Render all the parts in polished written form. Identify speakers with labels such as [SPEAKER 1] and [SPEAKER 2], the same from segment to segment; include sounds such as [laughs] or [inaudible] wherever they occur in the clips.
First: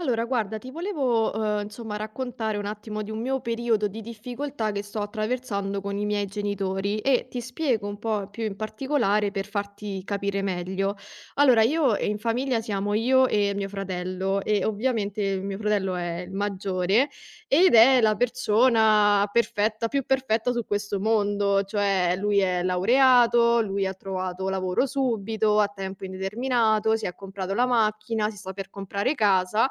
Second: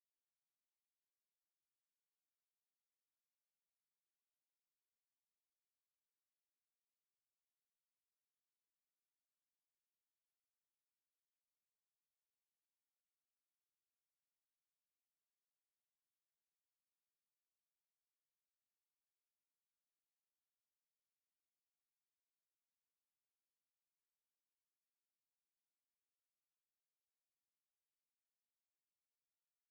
[SPEAKER 1] Allora, guarda, ti volevo, insomma, raccontare un attimo di un mio periodo di difficoltà che sto attraversando con i miei genitori e ti spiego un po' più in particolare per farti capire meglio. Allora, io in famiglia siamo io e mio fratello e ovviamente mio fratello è il maggiore ed è la persona perfetta, più perfetta su questo mondo, cioè lui è laureato, lui ha trovato lavoro subito, a tempo indeterminato, si è comprato la macchina, si sta per comprare casa.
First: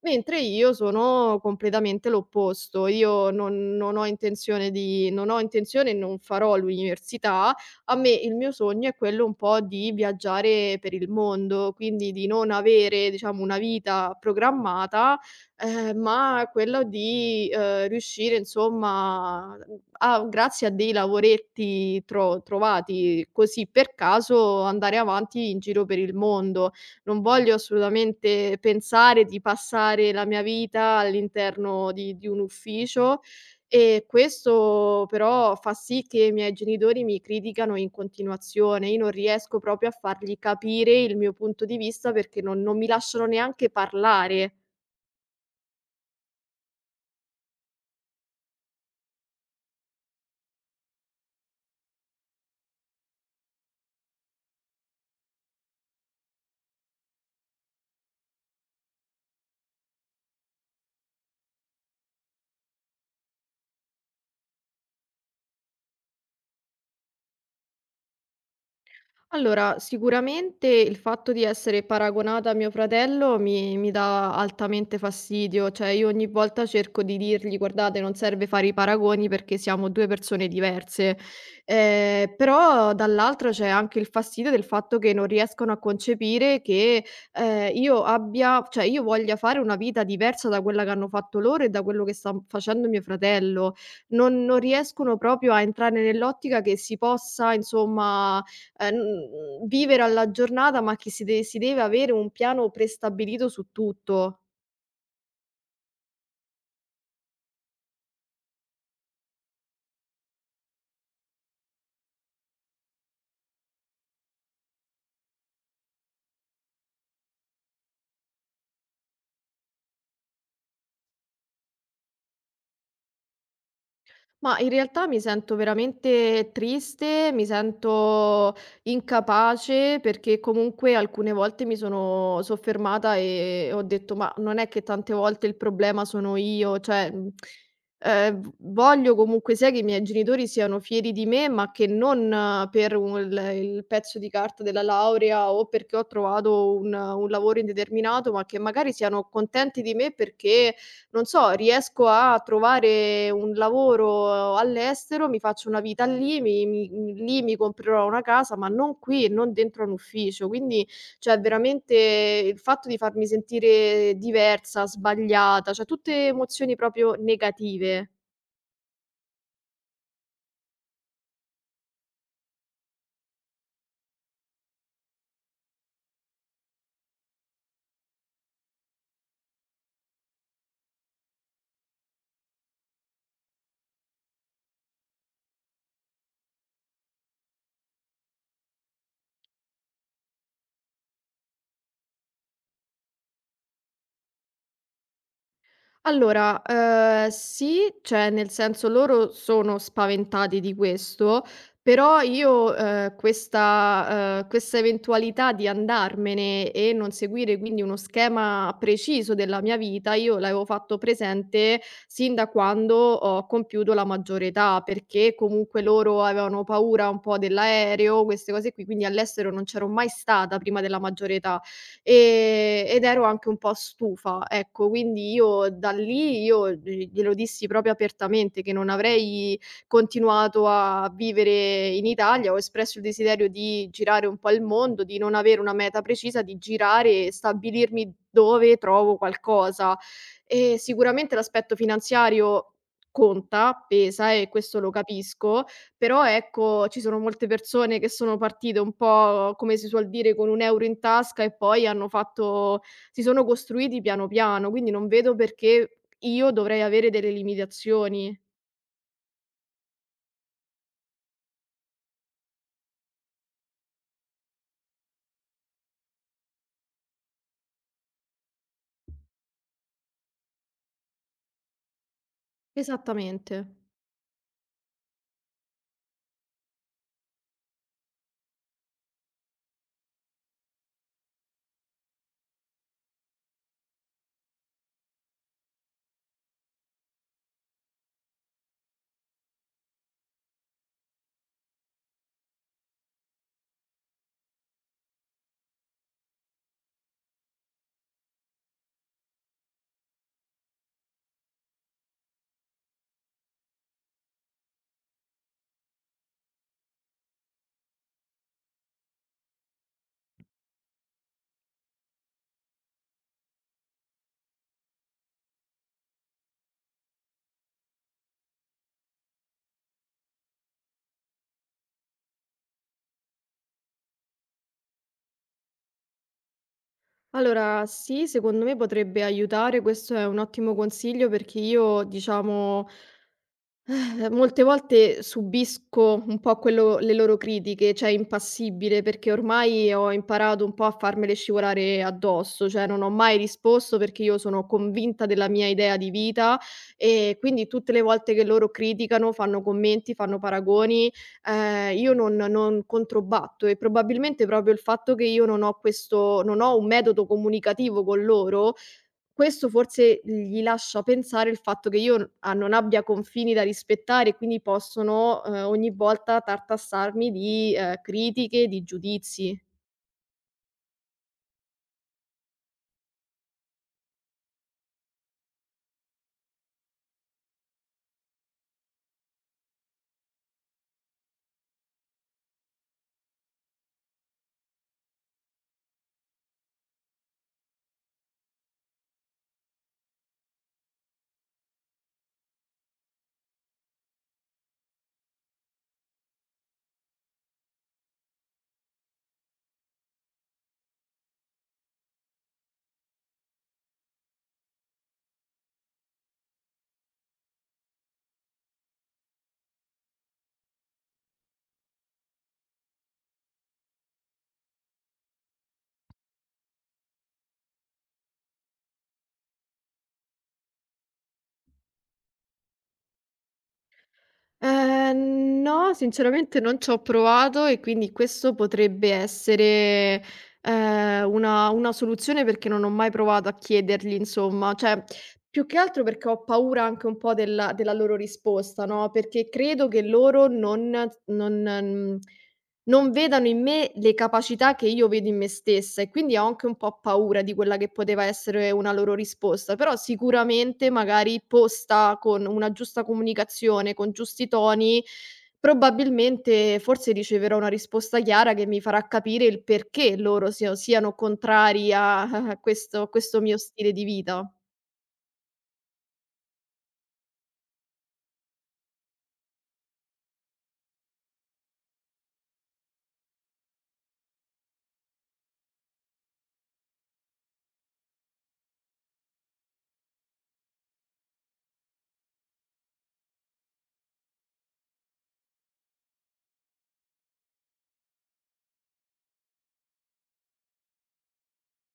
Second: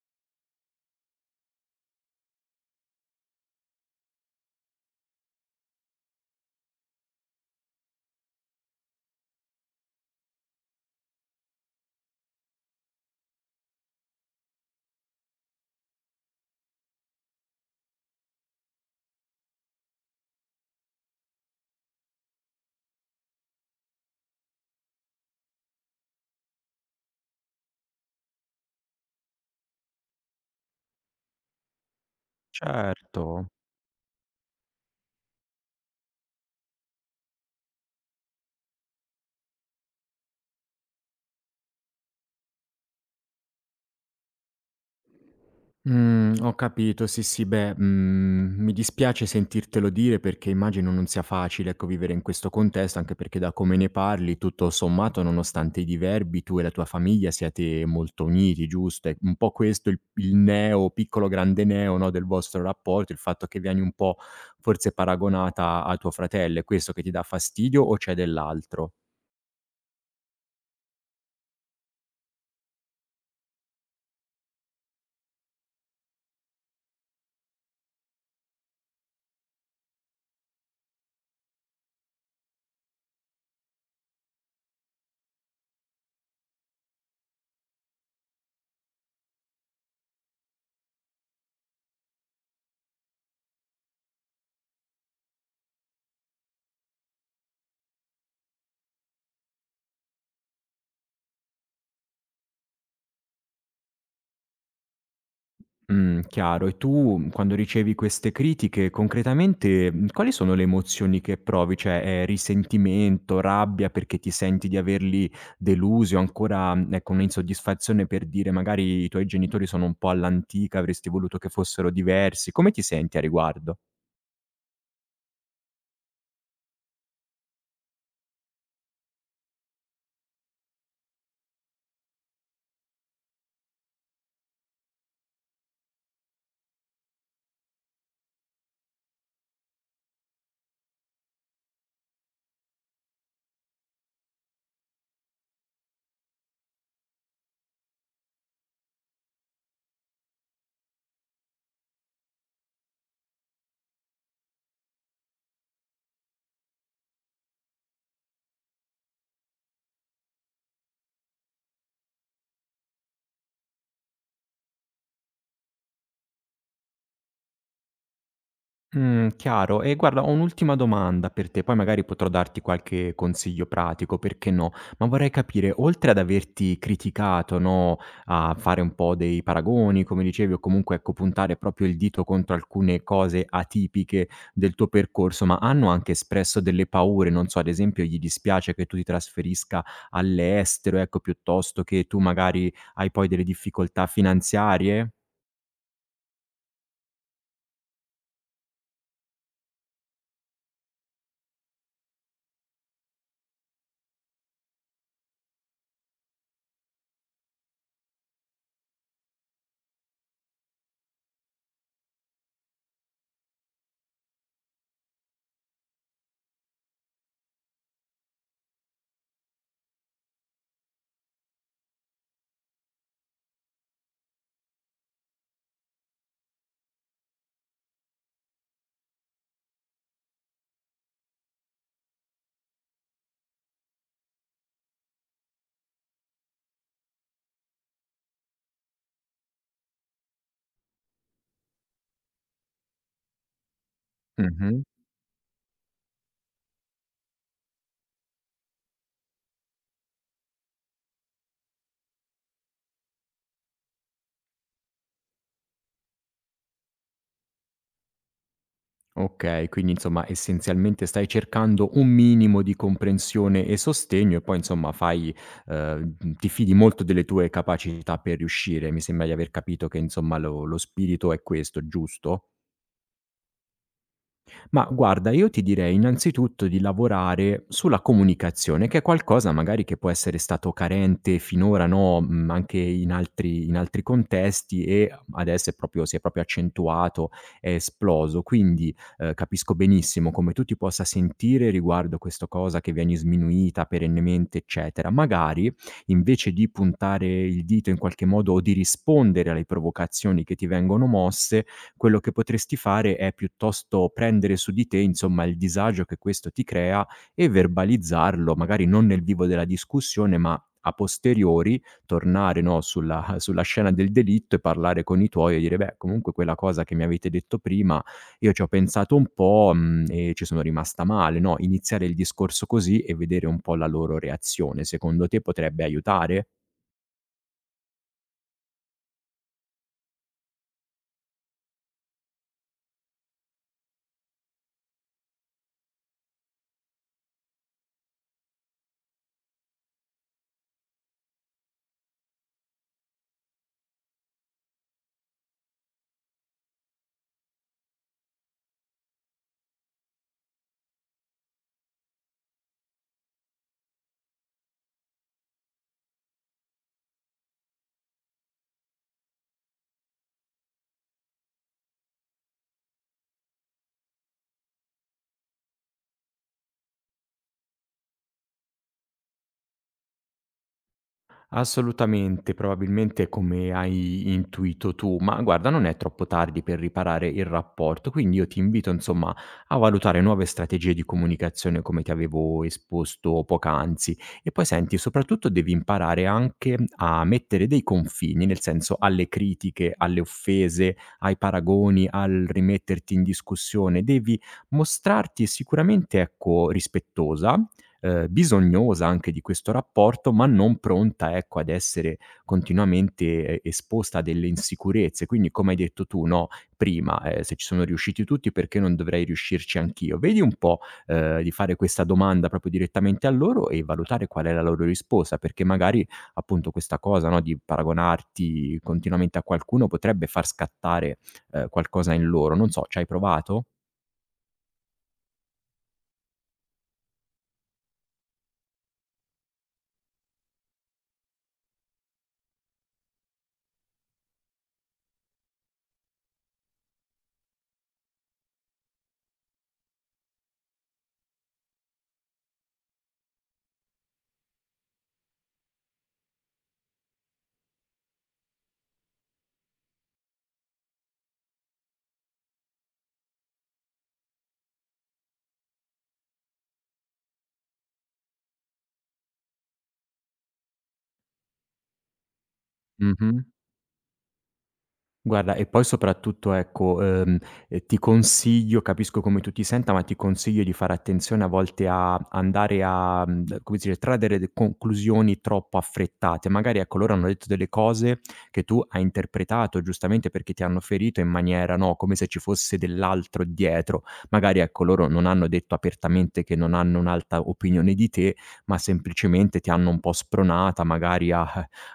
[SPEAKER 1] Mentre io sono completamente l'opposto, io non ho intenzione e non farò l'università. A me il mio sogno è quello un po' di viaggiare per il mondo, quindi di non avere, diciamo, una vita programmata, ma quello di, riuscire insomma, a grazie a dei lavoretti trovati così per caso, andare avanti in giro per il mondo. Non voglio assolutamente pensare di passare la mia vita all'interno di un ufficio
[SPEAKER 2] Certo.
[SPEAKER 1] e questo però fa sì che i miei genitori mi criticano in continuazione. Io non riesco proprio a fargli capire il mio punto di vista perché non mi lasciano neanche parlare.
[SPEAKER 2] Mhmm, ho capito, sì, sì, beh, mhmm, mi dispiace sentirtelo dire perché immagino non sia facile, ecco, vivere in questo contesto, anche perché da come ne parli, tutto sommato, nonostante i diverbi, tu e la tua famiglia siete molto uniti, giusto? È un po' questo il neo piccolo grande neo, no, del vostro rapporto, il fatto che vieni un po' forse paragonata a tuo fratello, è questo che ti dà fastidio o c'è dell'altro?
[SPEAKER 1] Allora, sicuramente il fatto di essere paragonata a mio fratello mi dà altamente fastidio, cioè io ogni volta cerco di dirgli guardate, non serve fare i paragoni perché siamo due persone diverse, però dall'altra c'è anche il fastidio del fatto che non riescono a concepire che io abbia, cioè io voglia fare una vita diversa da quella che hanno fatto loro e da quello che sta facendo mio fratello. Non riescono proprio a entrare nell'ottica che si possa, insomma, ehm, vivere alla giornata, ma che si deve avere un piano prestabilito su tutto.
[SPEAKER 2] Chiaro. E tu quando ricevi queste critiche concretamente, mhmm, quali sono le emozioni che provi? Cioè, è risentimento, rabbia perché ti senti di averli delusi o ancora, mhmm, ecco, un'insoddisfazione per dire magari i tuoi genitori sono un po' all'antica, avresti voluto che fossero diversi. Come ti senti a riguardo?
[SPEAKER 1] Ma in realtà mi sento veramente triste, mi sento incapace perché comunque alcune volte mi sono soffermata e ho detto: "Ma non è che tante volte il problema sono io", cioè, v voglio comunque sia che i miei genitori siano fieri di me, ma che non per un il pezzo di carta della laurea o perché ho trovato un lavoro indeterminato, ma che magari siano contenti di me perché non so, riesco a trovare un lavoro all'estero, mi faccio una vita lì, lì mi comprerò una casa, ma non qui e non dentro a un ufficio. Quindi, cioè veramente il fatto di farmi sentire diversa, sbagliata, cioè tutte emozioni proprio negative.
[SPEAKER 2] Chiaro. E guarda, ho un'ultima domanda per te, poi magari potrò darti qualche consiglio pratico, perché no. Ma vorrei capire, oltre ad averti criticato, no, a fare un po' dei paragoni, come dicevi, o comunque ecco, puntare proprio il dito contro alcune cose atipiche del tuo percorso, ma hanno anche espresso delle paure, non so, ad esempio gli dispiace che tu ti trasferisca all'estero, ecco, piuttosto che tu magari hai poi delle difficoltà finanziarie?
[SPEAKER 1] Allora, sì, cioè nel senso loro sono spaventati di questo, però io, questa eventualità di andarmene e non seguire quindi uno schema preciso della mia vita, io l'avevo fatto presente sin da quando ho compiuto la maggiore età, perché comunque loro avevano paura un po' dell'aereo, queste cose qui, quindi all'estero non c'ero mai stata prima della maggiore età. Ed ero anche un po' stufa, ecco. Quindi io da lì io glielo dissi proprio apertamente che non avrei continuato a vivere in Italia, ho espresso il desiderio di girare un po' il mondo, di non avere una meta precisa, di girare e stabilirmi dove trovo qualcosa. E sicuramente l'aspetto finanziario conta, pesa e questo
[SPEAKER 2] Mh-mh.
[SPEAKER 1] lo capisco, però ecco, ci sono molte persone che sono partite un po', come si suol dire, con un euro in tasca e poi hanno fatto si sono costruiti piano piano, quindi non vedo perché io dovrei avere delle limitazioni.
[SPEAKER 2] Okay, quindi insomma essenzialmente stai cercando un minimo di comprensione e sostegno e poi insomma fai mhmm, ti fidi molto delle tue capacità per riuscire. Mi sembra di aver capito che insomma lo spirito è questo, giusto?
[SPEAKER 1] Esattamente.
[SPEAKER 2] Ma guarda, io ti direi innanzitutto di lavorare sulla comunicazione, che è qualcosa magari che può essere stato carente finora, no, mhmm, anche in altri contesti e adesso è proprio si è proprio accentuato, è esploso. Quindi, capisco benissimo come tu ti possa sentire riguardo questo cosa che vieni sminuita perennemente, eccetera. Magari, invece di puntare il dito in qualche modo o di rispondere alle provocazioni che ti vengono mosse, quello che potresti fare è piuttosto prendere su di te, insomma, il disagio che questo ti crea e verbalizzarlo, magari non nel vivo della discussione, ma a posteriori tornare, no, sulla [laughs] sulla scena del delitto e parlare con i tuoi e dire: "Beh, comunque quella cosa che mi avete detto prima, io ci ho pensato un po', mhmm, e ci sono rimasta male", no, iniziare il discorso così e vedere un po' la loro reazione. Secondo te potrebbe aiutare?
[SPEAKER 1] Allora, sì, secondo me potrebbe aiutare, questo è un ottimo consiglio perché io, diciamo, eh, molte volte subisco un po' quello le loro critiche, cioè impassibile, perché ormai ho imparato un po' a farmele scivolare addosso, cioè non ho mai risposto perché io sono convinta della mia idea di vita e quindi tutte le volte che loro criticano, fanno commenti, fanno paragoni, io non controbatto e probabilmente proprio il fatto che io non ho questo non ho un metodo comunicativo con loro, questo forse gli lascia pensare il fatto che io n a non abbia confini da rispettare e quindi possono, ogni volta tartassarmi di, critiche, di giudizi.
[SPEAKER 2] Assolutamente, probabilmente come hai intuito tu, ma guarda non è troppo tardi per riparare il rapporto, quindi io ti invito insomma a valutare nuove strategie di comunicazione come ti avevo esposto poc'anzi e poi senti, soprattutto devi imparare anche a mettere dei confini, nel senso alle critiche, alle offese, ai paragoni, al rimetterti in discussione, devi mostrarti sicuramente ecco rispettosa, bisognosa anche di questo rapporto, ma non pronta, ecco, ad essere continuamente e esposta a delle insicurezze. Quindi, come hai detto tu, no, prima, "Se ci sono riusciti tutti, perché non dovrei riuscirci anch'io?" Vedi un po', di fare questa domanda proprio direttamente a loro e valutare qual è la loro risposta, perché magari, appunto, questa cosa, no, di paragonarti continuamente a qualcuno potrebbe far scattare, qualcosa in loro. Non so, ci hai provato?
[SPEAKER 1] No, sinceramente non c'ho provato e quindi questo potrebbe essere, una soluzione perché non ho mai provato a chiedergli insomma, cioè più che altro perché ho paura anche un po' della loro risposta, no, perché credo che loro non, mhmm non vedano in me le capacità che io vedo in me stessa e quindi ho anche un po' paura di quella che poteva essere una loro risposta, però sicuramente magari posta con una giusta comunicazione, con giusti toni, probabilmente forse riceverò una risposta chiara che mi farà capire il perché loro siano contrari a [laughs] a questo
[SPEAKER 2] Mh-mh.
[SPEAKER 1] mio stile di vita.
[SPEAKER 2] Guarda, e poi soprattutto ecco, ti consiglio capisco come tu ti senta, ma ti consiglio di fare attenzione a volte a andare a, mhmm, come dire, trarre de conclusioni troppo affrettate. Magari ecco, loro hanno detto delle cose che tu hai interpretato giustamente perché ti hanno ferito in maniera no, come se ci fosse dell'altro dietro. Magari ecco, loro non hanno detto apertamente che non hanno un'alta opinione di te, ma semplicemente ti hanno un po' spronata magari a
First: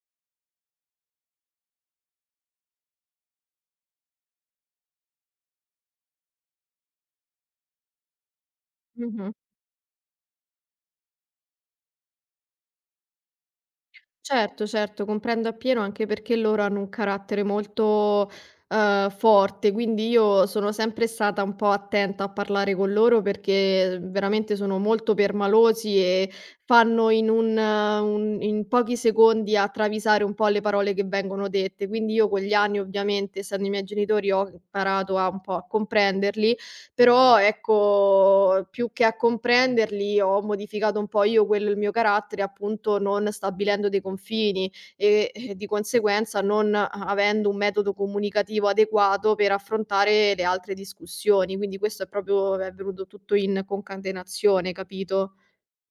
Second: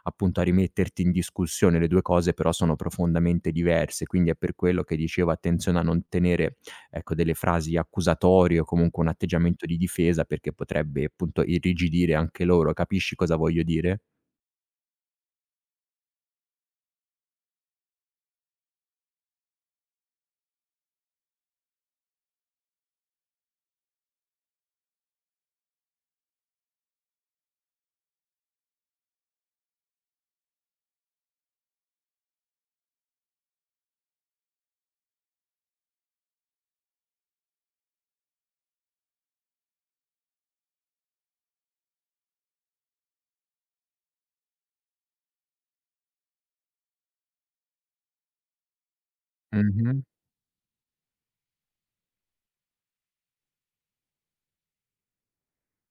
[SPEAKER 2] appunto a rimetterti in discussione. Le 2 cose però sono profondamente diverse, quindi è per quello che dicevo attenzione a non tenere, ecco, delle frasi accusatorie o comunque un
[SPEAKER 1] Mh-mh.
[SPEAKER 2] atteggiamento di difesa perché potrebbe appunto irrigidire anche loro. Capisci cosa voglio dire?
[SPEAKER 1] Certo, certo, comprendo appieno anche perché loro hanno un carattere molto, forte, quindi io sono sempre stata un po' attenta a parlare con loro perché veramente sono molto permalosi e fanno in un in pochi secondi a travisare un po' le parole che vengono dette. Quindi io con gli anni ovviamente, essendo i miei genitori, ho imparato a un po' a comprenderli, però ecco, più che a comprenderli ho modificato un po' io quello il mio carattere, appunto non stabilendo dei confini e, di conseguenza non a avendo un metodo comunicativo adeguato per
[SPEAKER 2] Mh-mh.
[SPEAKER 1] affrontare le altre discussioni. Quindi questo è proprio è venuto tutto in concatenazione, capito?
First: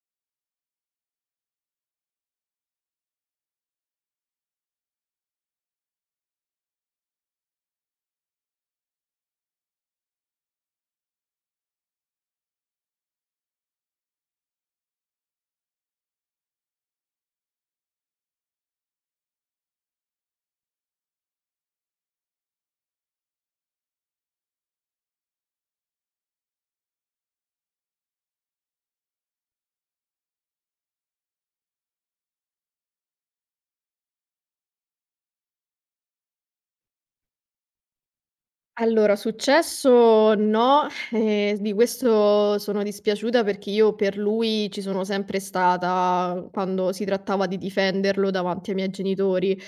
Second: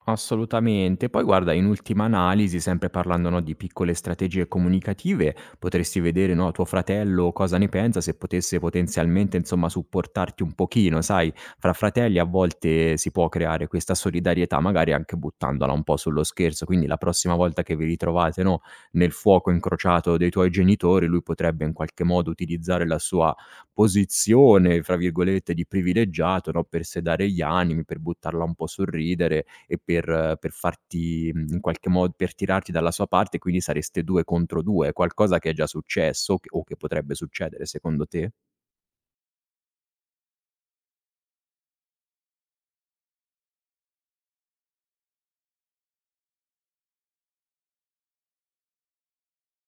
[SPEAKER 2] Assolutamente. Poi guarda, in ultima analisi, sempre parlando, no, di piccole strategie comunicative, potresti vedere, no, tuo fratello cosa ne pensa, se potesse potenzialmente, insomma, supportarti un pochino, sai, fra fratelli a volte si può creare questa solidarietà, magari anche buttandola un po' sullo scherzo, quindi la prossima volta che vi ritrovate, no, nel fuoco incrociato dei tuoi genitori, lui potrebbe in qualche modo utilizzare la sua posizione, fra virgolette, di "privilegiato", no, per sedare gli animi, per buttarla un po' a sorridere e per farti mhmm, in qualche mod per tirarti dalla sua parte, quindi sareste 2 contro 2. Qualcosa che è già successo o che potrebbe succedere secondo te?
[SPEAKER 1] Allora, successo no, di questo sono dispiaciuta perché io per lui ci sono sempre stata quando si trattava di difenderlo davanti ai miei genitori.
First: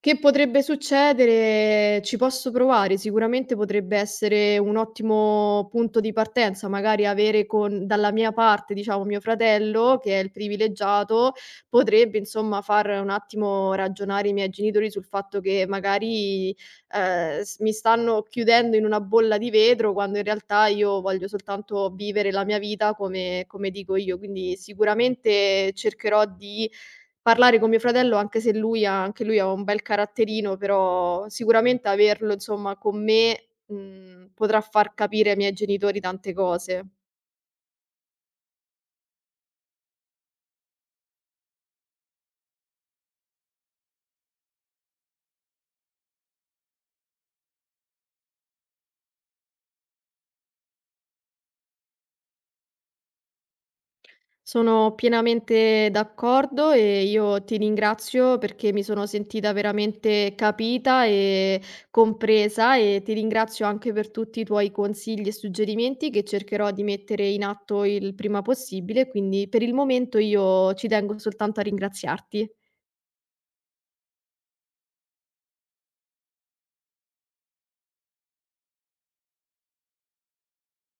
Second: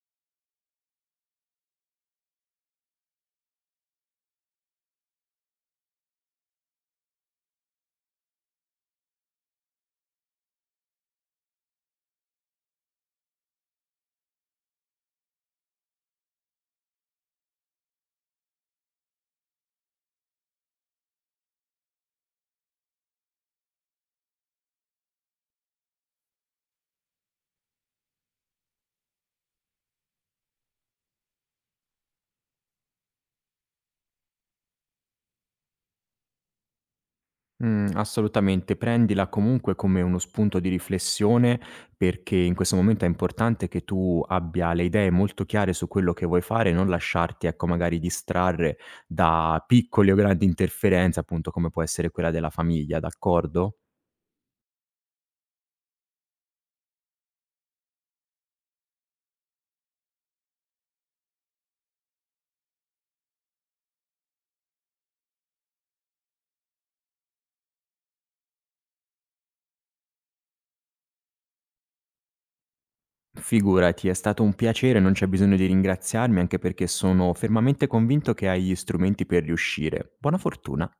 [SPEAKER 1] Che potrebbe succedere? Ci posso provare, sicuramente potrebbe essere un ottimo punto di partenza, magari avere con dalla mia parte, diciamo, mio fratello che è il privilegiato, potrebbe insomma far un attimo ragionare i miei genitori sul fatto che magari s mi stanno chiudendo in una bolla di vetro quando in realtà io voglio soltanto vivere la mia vita come come dico io. Quindi sicuramente cercherò di parlare con mio fratello, anche se lui ha anche lui ha un bel caratterino, però sicuramente averlo insomma con me, potrà far capire ai miei genitori tante cose.
[SPEAKER 2] Mhmm, assolutamente. Prendila comunque come uno spunto di riflessione, perché in questo momento è importante che tu abbia le idee molto chiare su quello che vuoi fare, non lasciarti, ecco, magari distrarre da piccole o grandi interferenze, appunto, come può essere quella della famiglia, d'accordo?
[SPEAKER 1] Sono pienamente d'accordo e io ti ringrazio perché mi sono sentita veramente capita e compresa e ti ringrazio anche per tutti i tuoi consigli e suggerimenti che cercherò di mettere in atto il prima possibile. Quindi per il momento io ci tengo soltanto a ringraziarti.
[SPEAKER 2] Figurati, è stato un piacere, non c'è bisogno di ringraziarmi, anche perché sono fermamente convinto che hai gli strumenti per riuscire. Buona fortuna.